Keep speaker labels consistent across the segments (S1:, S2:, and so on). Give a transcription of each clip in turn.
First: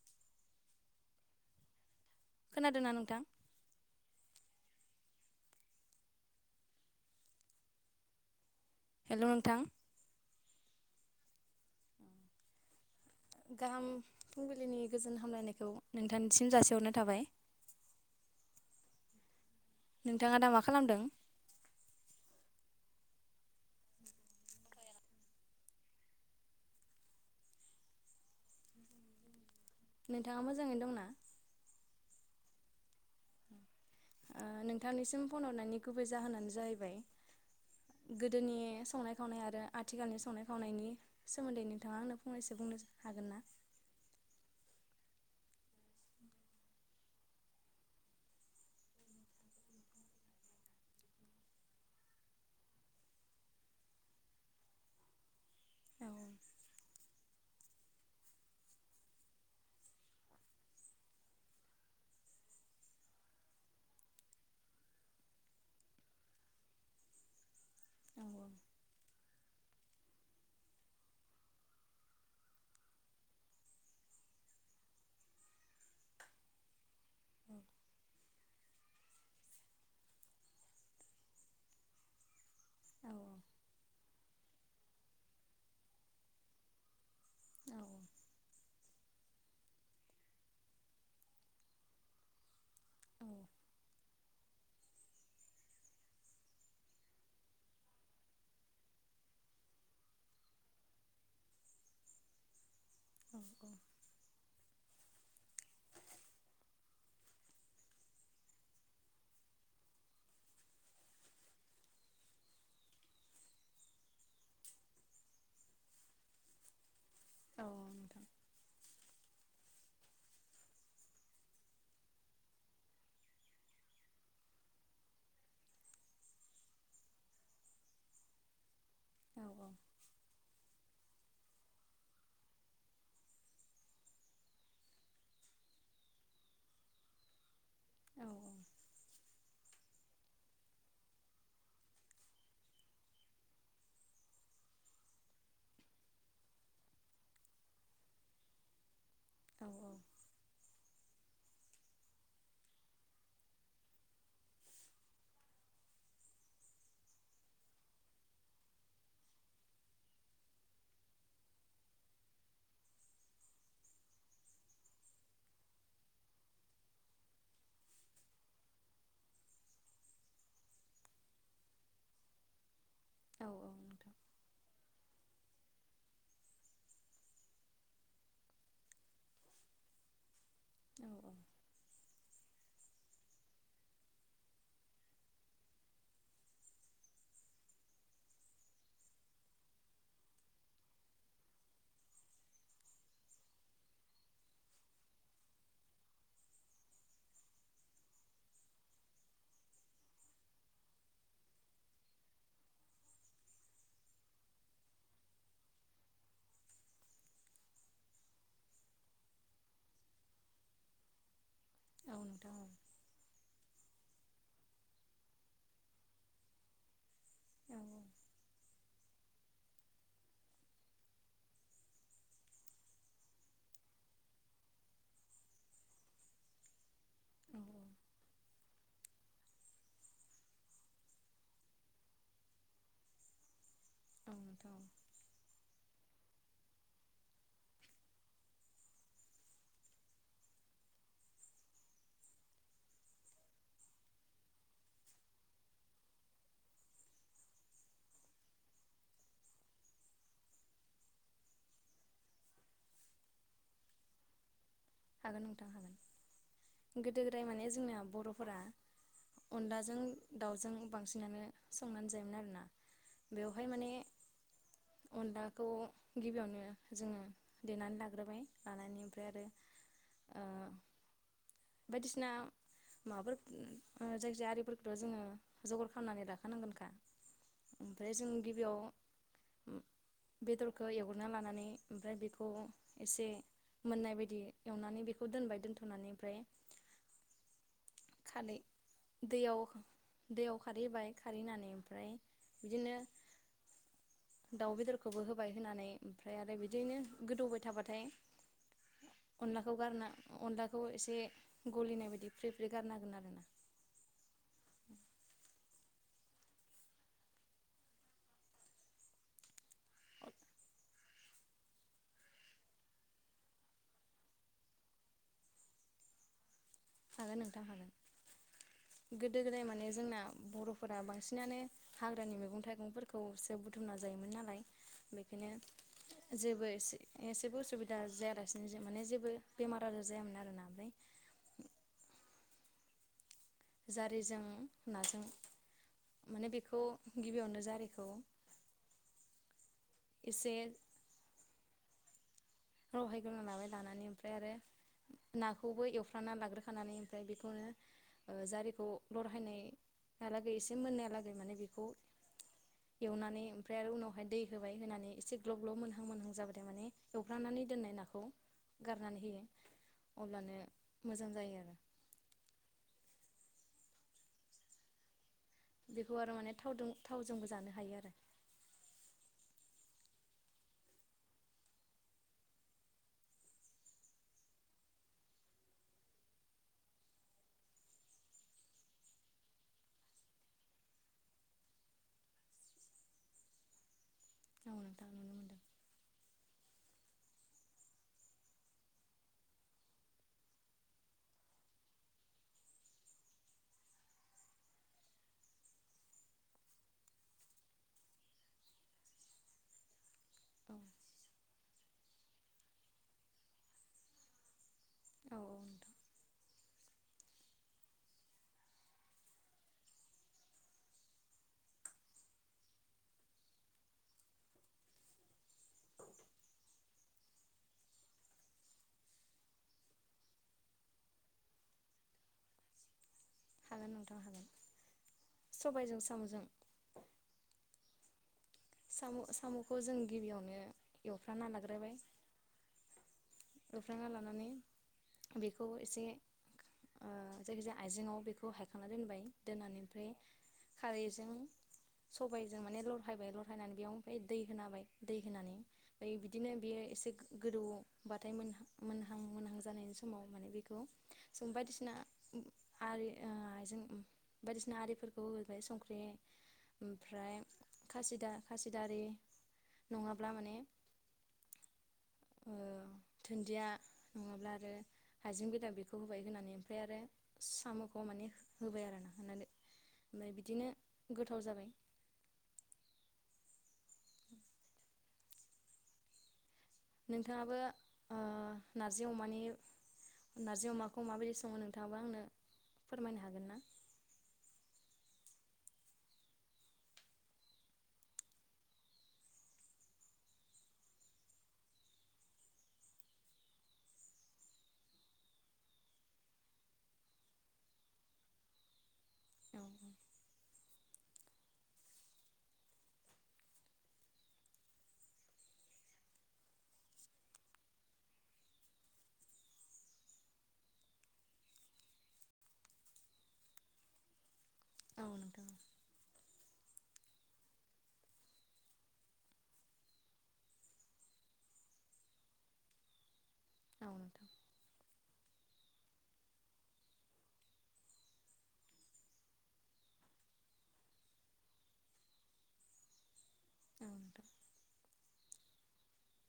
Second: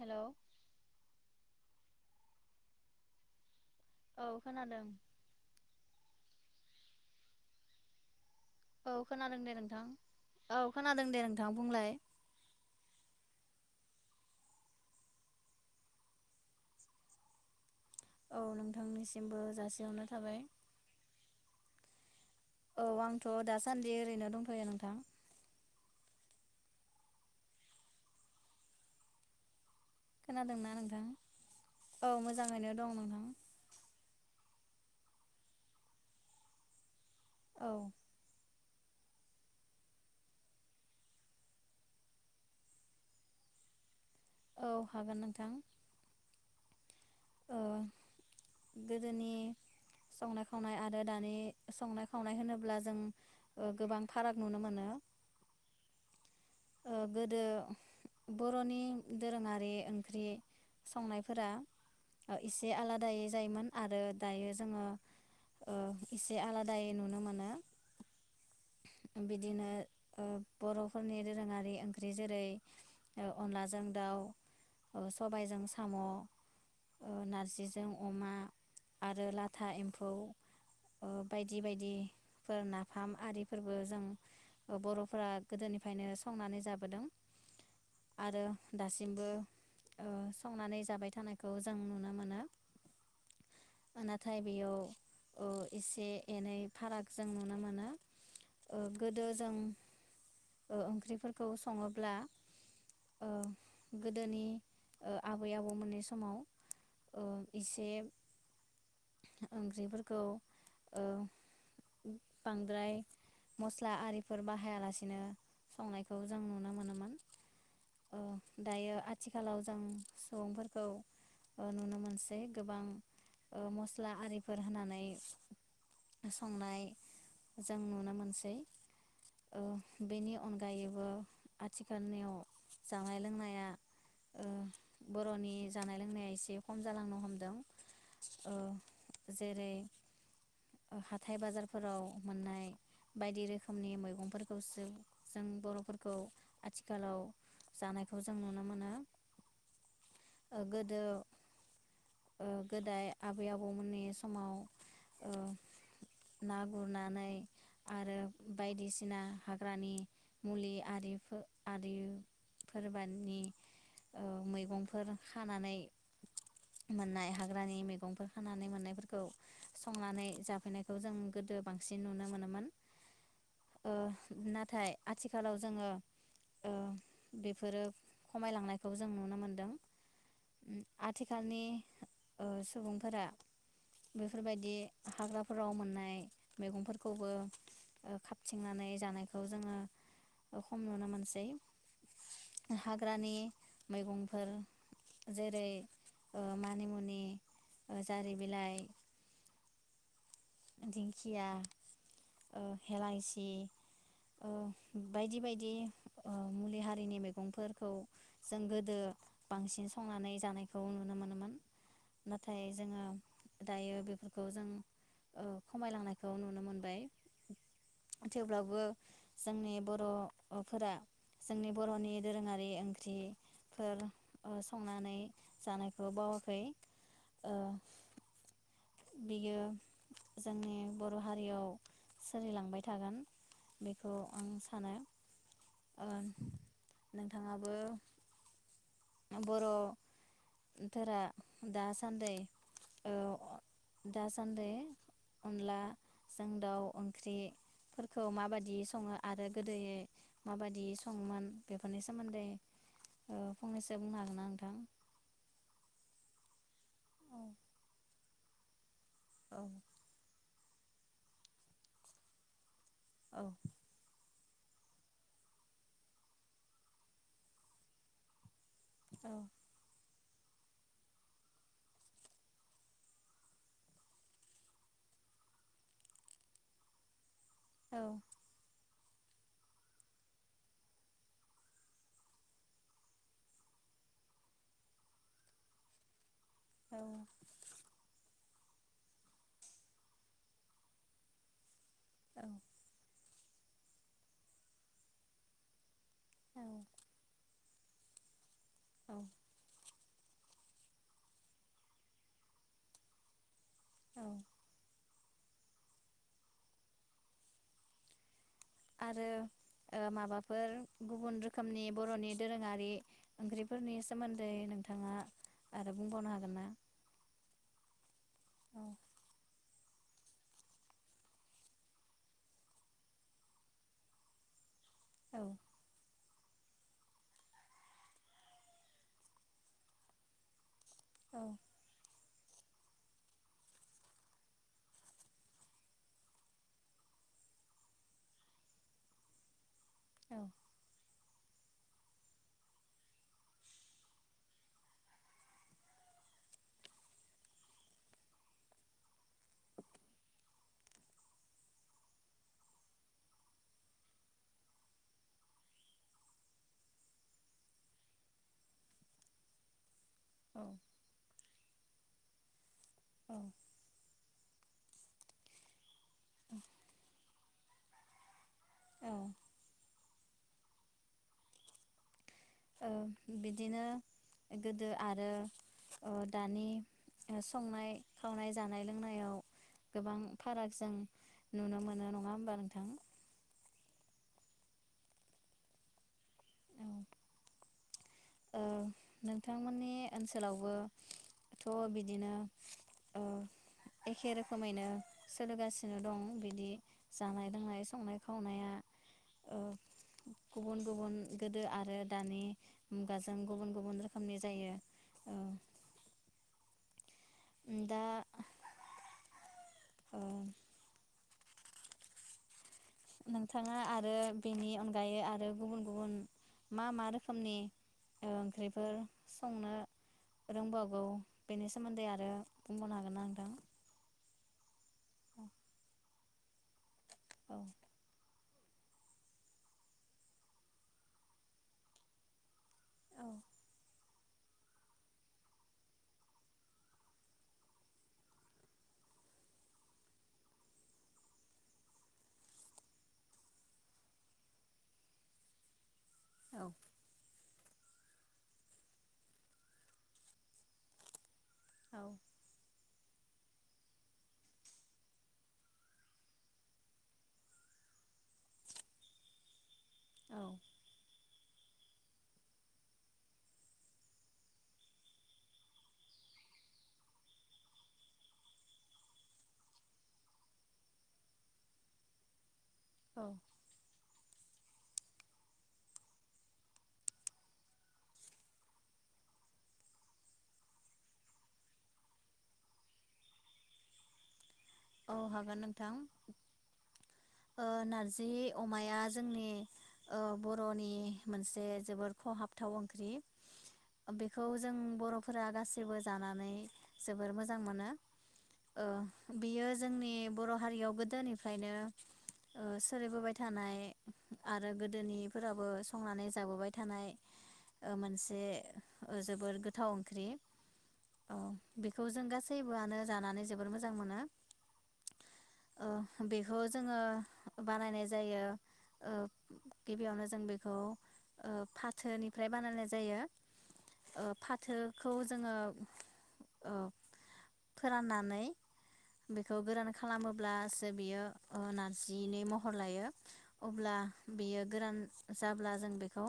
S1: Hello
S2: खोनादोंना नोंथां?
S1: औ खोनादों। औ खोनादों दे नोंथां औ खोनादों दे नोंथां बुंलाय।
S2: गाहाम फुंबिलिनि गोजोन हामलायनायखौ नोंथांसिम जासिहरनाय थाबाय।
S1: औ नोंथांनिसिमबो जासि
S2: नोंथाङा दा मा खालामदों?
S1: औ आंथ दासान्दि ओरैनो दंथयो नोंथां।
S2: नोंथाङा
S1: खोनादोंना
S2: मोजाङैनो
S1: नोंथां
S2: दंना
S1: औ मोज मोजाङैनो दं नामा?
S2: नोंथांनिसिम फन हरनायनि गुबै जाहोनानो जाहैबाय
S1: औ
S2: गोदोनि संनाय खावनाय आरो आथिखालनि संनाय खावनायनि सोमोन्दै नोंथाङा आंनो फंनैसो बुंनो हागोन ना?
S1: औ हागोन नोंथां। ओ गोदोनि संनाय खावनाय आरो दानि संनाय खावनाय होनोब्ला जों ओ गोबां फाराग नुनो मोनो।
S2: औ
S1: ओ गोदो बर'नि दोरोङारि ओंख्रि संनायफोरा ओ एसे आलादायै जायोमोन आरो दायो जोङो ओ एसे आलादायै नुनो मोनो।
S2: औ
S1: बिदिनो ओ बर फोरनि रो दोरोङारि ओंख्रि जेरै ओ अनलाजों दाउ ओ सबायजों साम नारजिजों अमा आरो लाथा एम्फौ बायदि बायदि फोर
S2: औ
S1: नाफाम आरिफोरबो जों बर'फोरा गोदोनिफ्रायनो संनानै जाबोदों
S2: औ
S1: आरो दासिमबो ओ संनानै जाबाय थानायखौ जों नुनो मोनो।
S2: उम
S1: नाथाय बेयाव ओ एसे एनै फाराग जों नुनो मोन ओ गोदो जों ओ ओंख्रि फोरखौ सङोब्ला ओ गोदोनि ओ आबै आबौ मोननि समाव ओ इसे ओंख्रिफोरखौ ओ बांद्राय मस्ला आरिफोर बाहायालासेनो संनाय खौ जों नुनो मोनोमोन। अ
S2: नोंथां
S1: दायो आथिखालाव जों सुबुंफोरखौ ओ नुनो मोनसै गोबां ओ मस्ला आरिफोर होनानै संनाय जों नुनो मोनसै
S2: औ औ
S1: ओ बेनि अनगायै बो आथिखालनियाव जानाय लोंनाया ओ बर'नि जानाय लोंनाया एसे खम जालांनो हमदों। औ। जेरै हाथाइ बाजारफोराव मोननाय बायदि रोखोमनि मैगंफोरखौसो जों बर फोरखौ आथिखालाव जानायखौ जों नुनो मोनो।
S2: औ
S1: [inaudible] ओ ओ गोदाय आबै आबौमोननि समाव ओ ना गुरनानै आरो बायदिसिना हाग्रानि मुलि आरिफो आरिफोरबादनि मैगंफोर खानानै मोननाय हाग्रानि मैगंफोर खानानै मोननायफोरखौ संनानै जाफैनायखौ जों गोदो बांसिन नुनो मोनोमोन।
S2: औ
S1: ओ नाथाय आथिखालाव जोङो ओ बेफोरो खमायलांनायखौ जों नुनो मोनदों। उम आथिखालनि ओ सुबुंफोरा बेफोरबायदि हाग्राफोराव मोननाय मैगंफोरखौबो ओ खाबथिंनानै जानायखौ जोङो खम नुनो मोनसै हाग्रानि मैगंफोर जेरै ओ मानिमुनि जारि बिलाइ दिंखिया ओ हेलाइसि बायदि बायदि ओ मुलि हारिनि मैगंफोरखौ जों गोदो बांसिन संनानै जानायखौ नुनो मोनोमोन।
S2: औ
S1: नाथाय
S2: नोंथां
S1: जोङो दायो बेफोरखौ जों ओ खमायलांनायखौ नुनो मोनबाय।
S2: औ
S1: थेवब्लाबो जोंनि बर'फोरा जोंनि बर'नि दोरोङारि ओंख्रिफोर ओ संनानै जानायखौ बावाखै।
S2: औ नोंथां औ
S1: बेयो जोंनि बर हारियाव सोलिलांबाय थागोन। बेखौ
S2: औ
S1: आं
S2: नोंथां औ
S1: सानो। ओ नोंथाङाबो बर'फोरा दासान्दि ओ दासान्दि अनलाजों दाउ ओंख्रिफोरखौ माबादि सङो आरो गोदोयै माबायदि सङोमोन बेफोरनि सोमोन्दै ओ फंनैसो बुंनो हागोनना नोंथां?
S2: हागोन नोंथां हागोन। गोदो
S1: औ
S2: गोदाय माने जोंना बर
S1: औ
S2: अनलाजों दाउजों बांसिनानो संनानै जायोमोन आरोना
S1: औ
S2: बेवहाय माने अनलाखौ गिबियावनो जोङो देनानै लाग्रोबाय। लानानै ओमफ्राय आरो ओ बायदिसिना माबाफोर ओ जायखिजाया आरिफोरखौथ जोङो जगार खालामनानै लााखानांगोनखा।
S1: औ
S2: ओमफ्राय जों गिबियाव बेदरखौ एवग्रोना लानानै ओमफ्राय बेखौ एसे मोननाय बायदि एवनानै बेखौ दोनबाय दोन्थनानै ओमफ्राय
S1: औ।
S2: खारै दैयाव दैयाव खारै हैबाय खारै होनानै ओमफ्राय बिदिनो दाउ बेदरखौबो होबाय होनानै। ओमफ्राय आरो बिदिनो गोदौबाय थाबा [unintelligible]
S1: औ
S2: अनलाखौ गारना अनलाखौ एसे गलिनाय बायदि फ्रि फ्रि गारना होगोन आरोना।
S1: औ आरो ओ माबाफोर गुबुन रोखोमनि बर'नि दोरोङारि ओंख्रिफोरनि सोमोन्दै नोंथाङा आरो बुंबावनो हागोनना?
S2: हागोन नोंथां हागोन गोदो गोदाय माने जोंना बर'फोरा बांसिनानो हाग्रानि मैगं थाइगंफोरखौसो बुथुमना जायोमोन नालाय।
S1: औ
S2: बेखायनो जेबो एसे एसेबो उसुबिदा जायालासिनो माने जेबो बेमार आजार जायामोन आरोना ओमफ्राय
S1: औ
S2: जारिजों नाजों माने बेखौ गिबियावनो जारिखौ एसे लहायग्रोना लाबाय लानानै ओमफ्राय आरो नाखौबो एवफ्राना लाग्रोखानानै ओमफ्राय बेखौनो ओ जारिखौ लरहायनायहालागै एसे मोननायलागै माने बेखौ एवनानै ओमफ्राय आरो उनावहाय दै होबाय होनानै एसे ग्लब ग्लब मोनहां मोनहां जाबायथाय माने फ्रामनानै दोननाय नाखौ गारनानै होयो। अब्लानो मोजां जायो आरो
S1: औ
S2: बेखौ आरो माने थावजों थावजोंबो जानो हायो आरो
S1: औ ओ बिदिनो गोदो आरो ओ दानि संनाय खावनाय जानाय लोंनायाव गोबां फाराग जों नुनो मोनो नङा होमबा नोंथां?
S2: औ नोंथां नुनो मोनदों।
S1: औ नोंथांमोननि ओनसोलावबोथ बिदिनो एखे रोखोमैनो सोलिगासिनो दं बिदि जानाय लोंनाय संनाय खावनाया औ गुबुन
S2: औ
S1: गुबुन गोदो आरो आरो दानि मुगाजों गुबुन गुबुन रोखोमनि जायो।
S2: औ नोंथां
S1: दा ओ नोंथांङा आरो बेनि अनगायै आरो गुबुन गुबुन मा मा रोखोमनि ओ ओंख्रिफोर संनो रोंबावगौ बेनि सोमोन्दै आरो बुंबावनो हागोनना नोंथां।
S2: हागोन नोंथां हागोन सबायजों सामजों
S1: औ।
S2: साम सामखौ जों गिबियावनो एवफ्राना लाग्रोबाय। [inaudible] फ्रामना लानानै बेखौ एसे ओ जायखिजाया आइजेंआव बेखौ हायखांना दोनबाय दोननानै ओमफ्राय खारैजों सबायजों माने लरहायबाय ल नानै बेयाव ओमफ्राय दै होनाबाय दै होनानै फाय बिदिनो
S1: औ
S2: बेयो एसे गोदौबाथाय मोनहां मोनहां मोनहां जानायनि समाव माने बेखौ जों बायदिसिना
S1: औ
S2: उम्म आरि ओ आइ जों बायदिसिना आरिफोरखौ होबाय संख्रि ओमफ्राय खासिदा खासि दारि नङाब्ला माने ओ दुन्दिया नङाब्ला आरो हाइजें बेदर बेखौ होबाय होनानै ओमफ्राय आरो सामखौ माने होबाय आरो ना होनानै ओमफ्राय बिदिनो गोथाव जाबाय
S1: [inaudible]
S2: नोंथाङाबो नारजि अमानि नारजि अमाखौ माबायदि सङो नोंथाङाबो आंनो फोरमायनो हागोन ना
S1: औ हागोन नोंथां ओ नारजि अमाया जोंनि ओ बर'नि मोनसे जोबोर खहाबथाव ओंख्रि बेखौ जों बरफोरा गासैबो जानानै जोबोर मोजां मोनो ओ
S2: औ
S1: बियो जोंनि बर हारियाव गोदोनिफ्रायनो सोलिबोबाय थानाय आरो गोदोनिफोराबो संनानै जाबोबाय थानाय मोनसे जोबोर गोथाव ओंख्रि बेखौ जों गासैबोआनो जानानै जोबोर मोजां मोनो
S2: औ औ नोंथां
S1: अ बे बेखौ जोङो बानायनाय जायो ओ गिबियावनो जों बेखौ ओ फाथोनिफ्राय बानायनाय जायो।
S2: औ
S1: ओ
S2: नोंथां
S1: फाथोखौ जोङो ओ फोराननानै बेखौ गोरान खालामोब्लासो बियो नारजिनि महर लायो
S2: औ
S1: अब्ला
S2: नोंथां
S1: बियो गोरान जाब्ला जों बेखौ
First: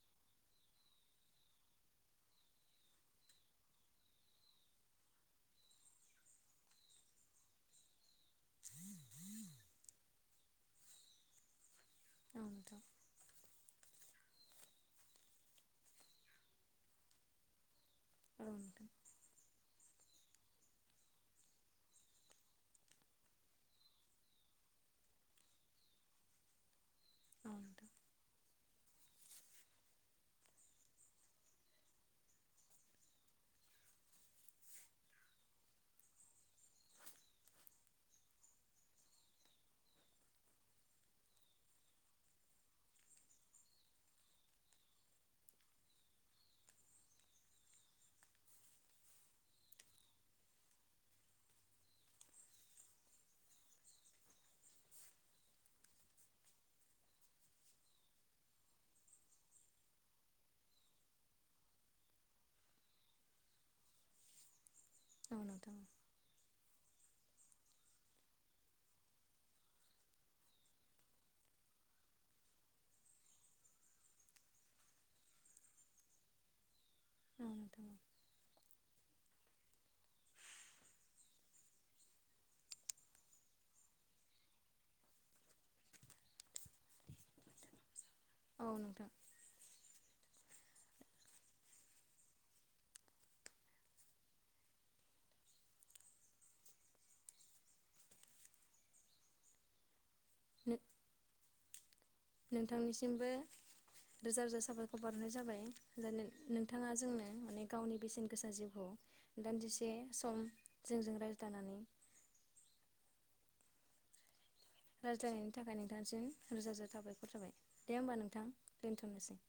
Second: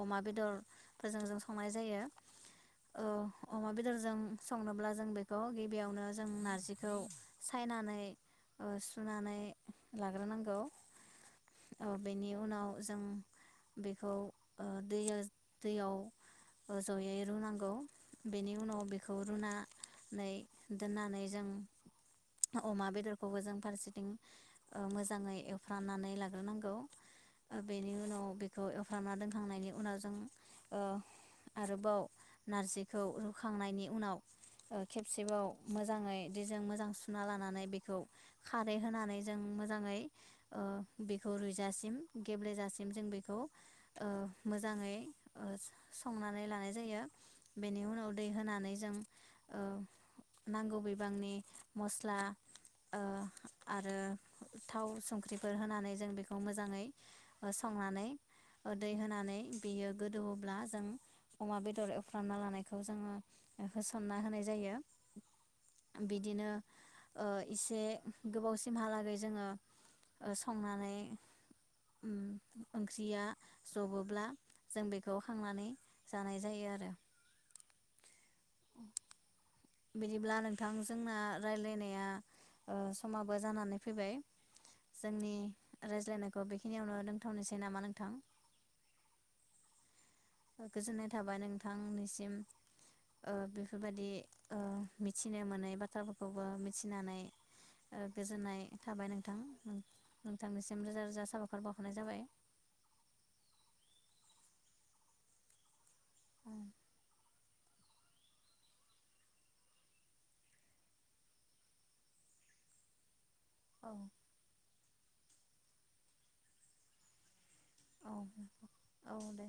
S1: अमा बेदरफोरजों जों संनाय जायो अमा बेदरजों संनोब्ला जों बेखौ गिबियावनो जों नारजिखौ सायनानै ओ सुनानै लाग्रोनांगौ। हेलौ ओ बेनि
S2: औ
S1: उनाव
S2: नोंथां
S1: जों बे बे खौ ओ दै दैयाव जयै रुनांगौ
S2: औ नोंथां औ
S1: बेनि उनाव
S2: नोंथां
S1: बेखौ रुना नै दोननानै जों अमा बेदरखौबो जों फारसेथिं ओ मोजाङै एवफ्रामनानै लाग्रोनांगौ
S2: औ नोंथां
S1: बेनि उनाव बेखौ एवफ्रामना दोनखांनायनि उनाव जों ओ आरोबाव नारजिखौ रुखांनायनि उनाव खेबसेबाव ओ मोजाङै दिजों मोजां सुना लानानै बेखौ खारै होनानै जों मोजाङै ओ बेखौ रुइजासिम गेब्लेजासिम जों बेखौ ओ मोजाङै ओ संनानै लानाय जायो बेनि उनाव दै होनानै जों ओ नांगौ बिबांनि मस्ला ओ आरो थाव संख्रिफोर होनानै जों बेखौ मोजाङै संनानै दै होनानै बेयो गोदौब्ला जों अमा बेदर एवफ्रामना लानायखौ जोङो होसनना होनाय जायो
S2: औ नोंथां
S1: बिदिनो ओ एसे गोबावसिमहालागै जोङो ओ संनानै ओंख्रिया जबोब्ला जों बेखौ खांनानै जानाय जायो आरो बिदिब्ला नोंथां जोंना रायज्लायनाया ओ समाबो जानानै फैबाय जोंनि रायज्लायनायखौ बेखिनियावनो दोंथावनोसै नामा नोंथां
S2: औ नोंथां
S1: गोजोननाय थाबाय नोंथांनिसिम ओ बेफोरबायदि ओ मिथिनो मोनै बाथ्राफोरखौबो मिथिनानै गोजोननाय थाबाय नोंथां। नोंथांसिम रोजा-रोजा साबायखर बाव हरनाय जाबाय
S2: नोंथांनिसिमबो रोजा रोजा साबायखर बावहरनाय जाबाय [unintelligible]
S1: औ
S2: नोंथाङा जोंनो अनेक गावनि बेसेन गोसा जिउखौ दान्दिसे सम जोंजों रायज्लानानै
S1: औ
S2: रायज्लायनायनि थाखाय नोंथांसिम रोजा रोजा साबायखर थाबाय दे
S1: औ
S2: होमबा नोंथां
S1: औ
S2: दोनथनोसै।
S1: दे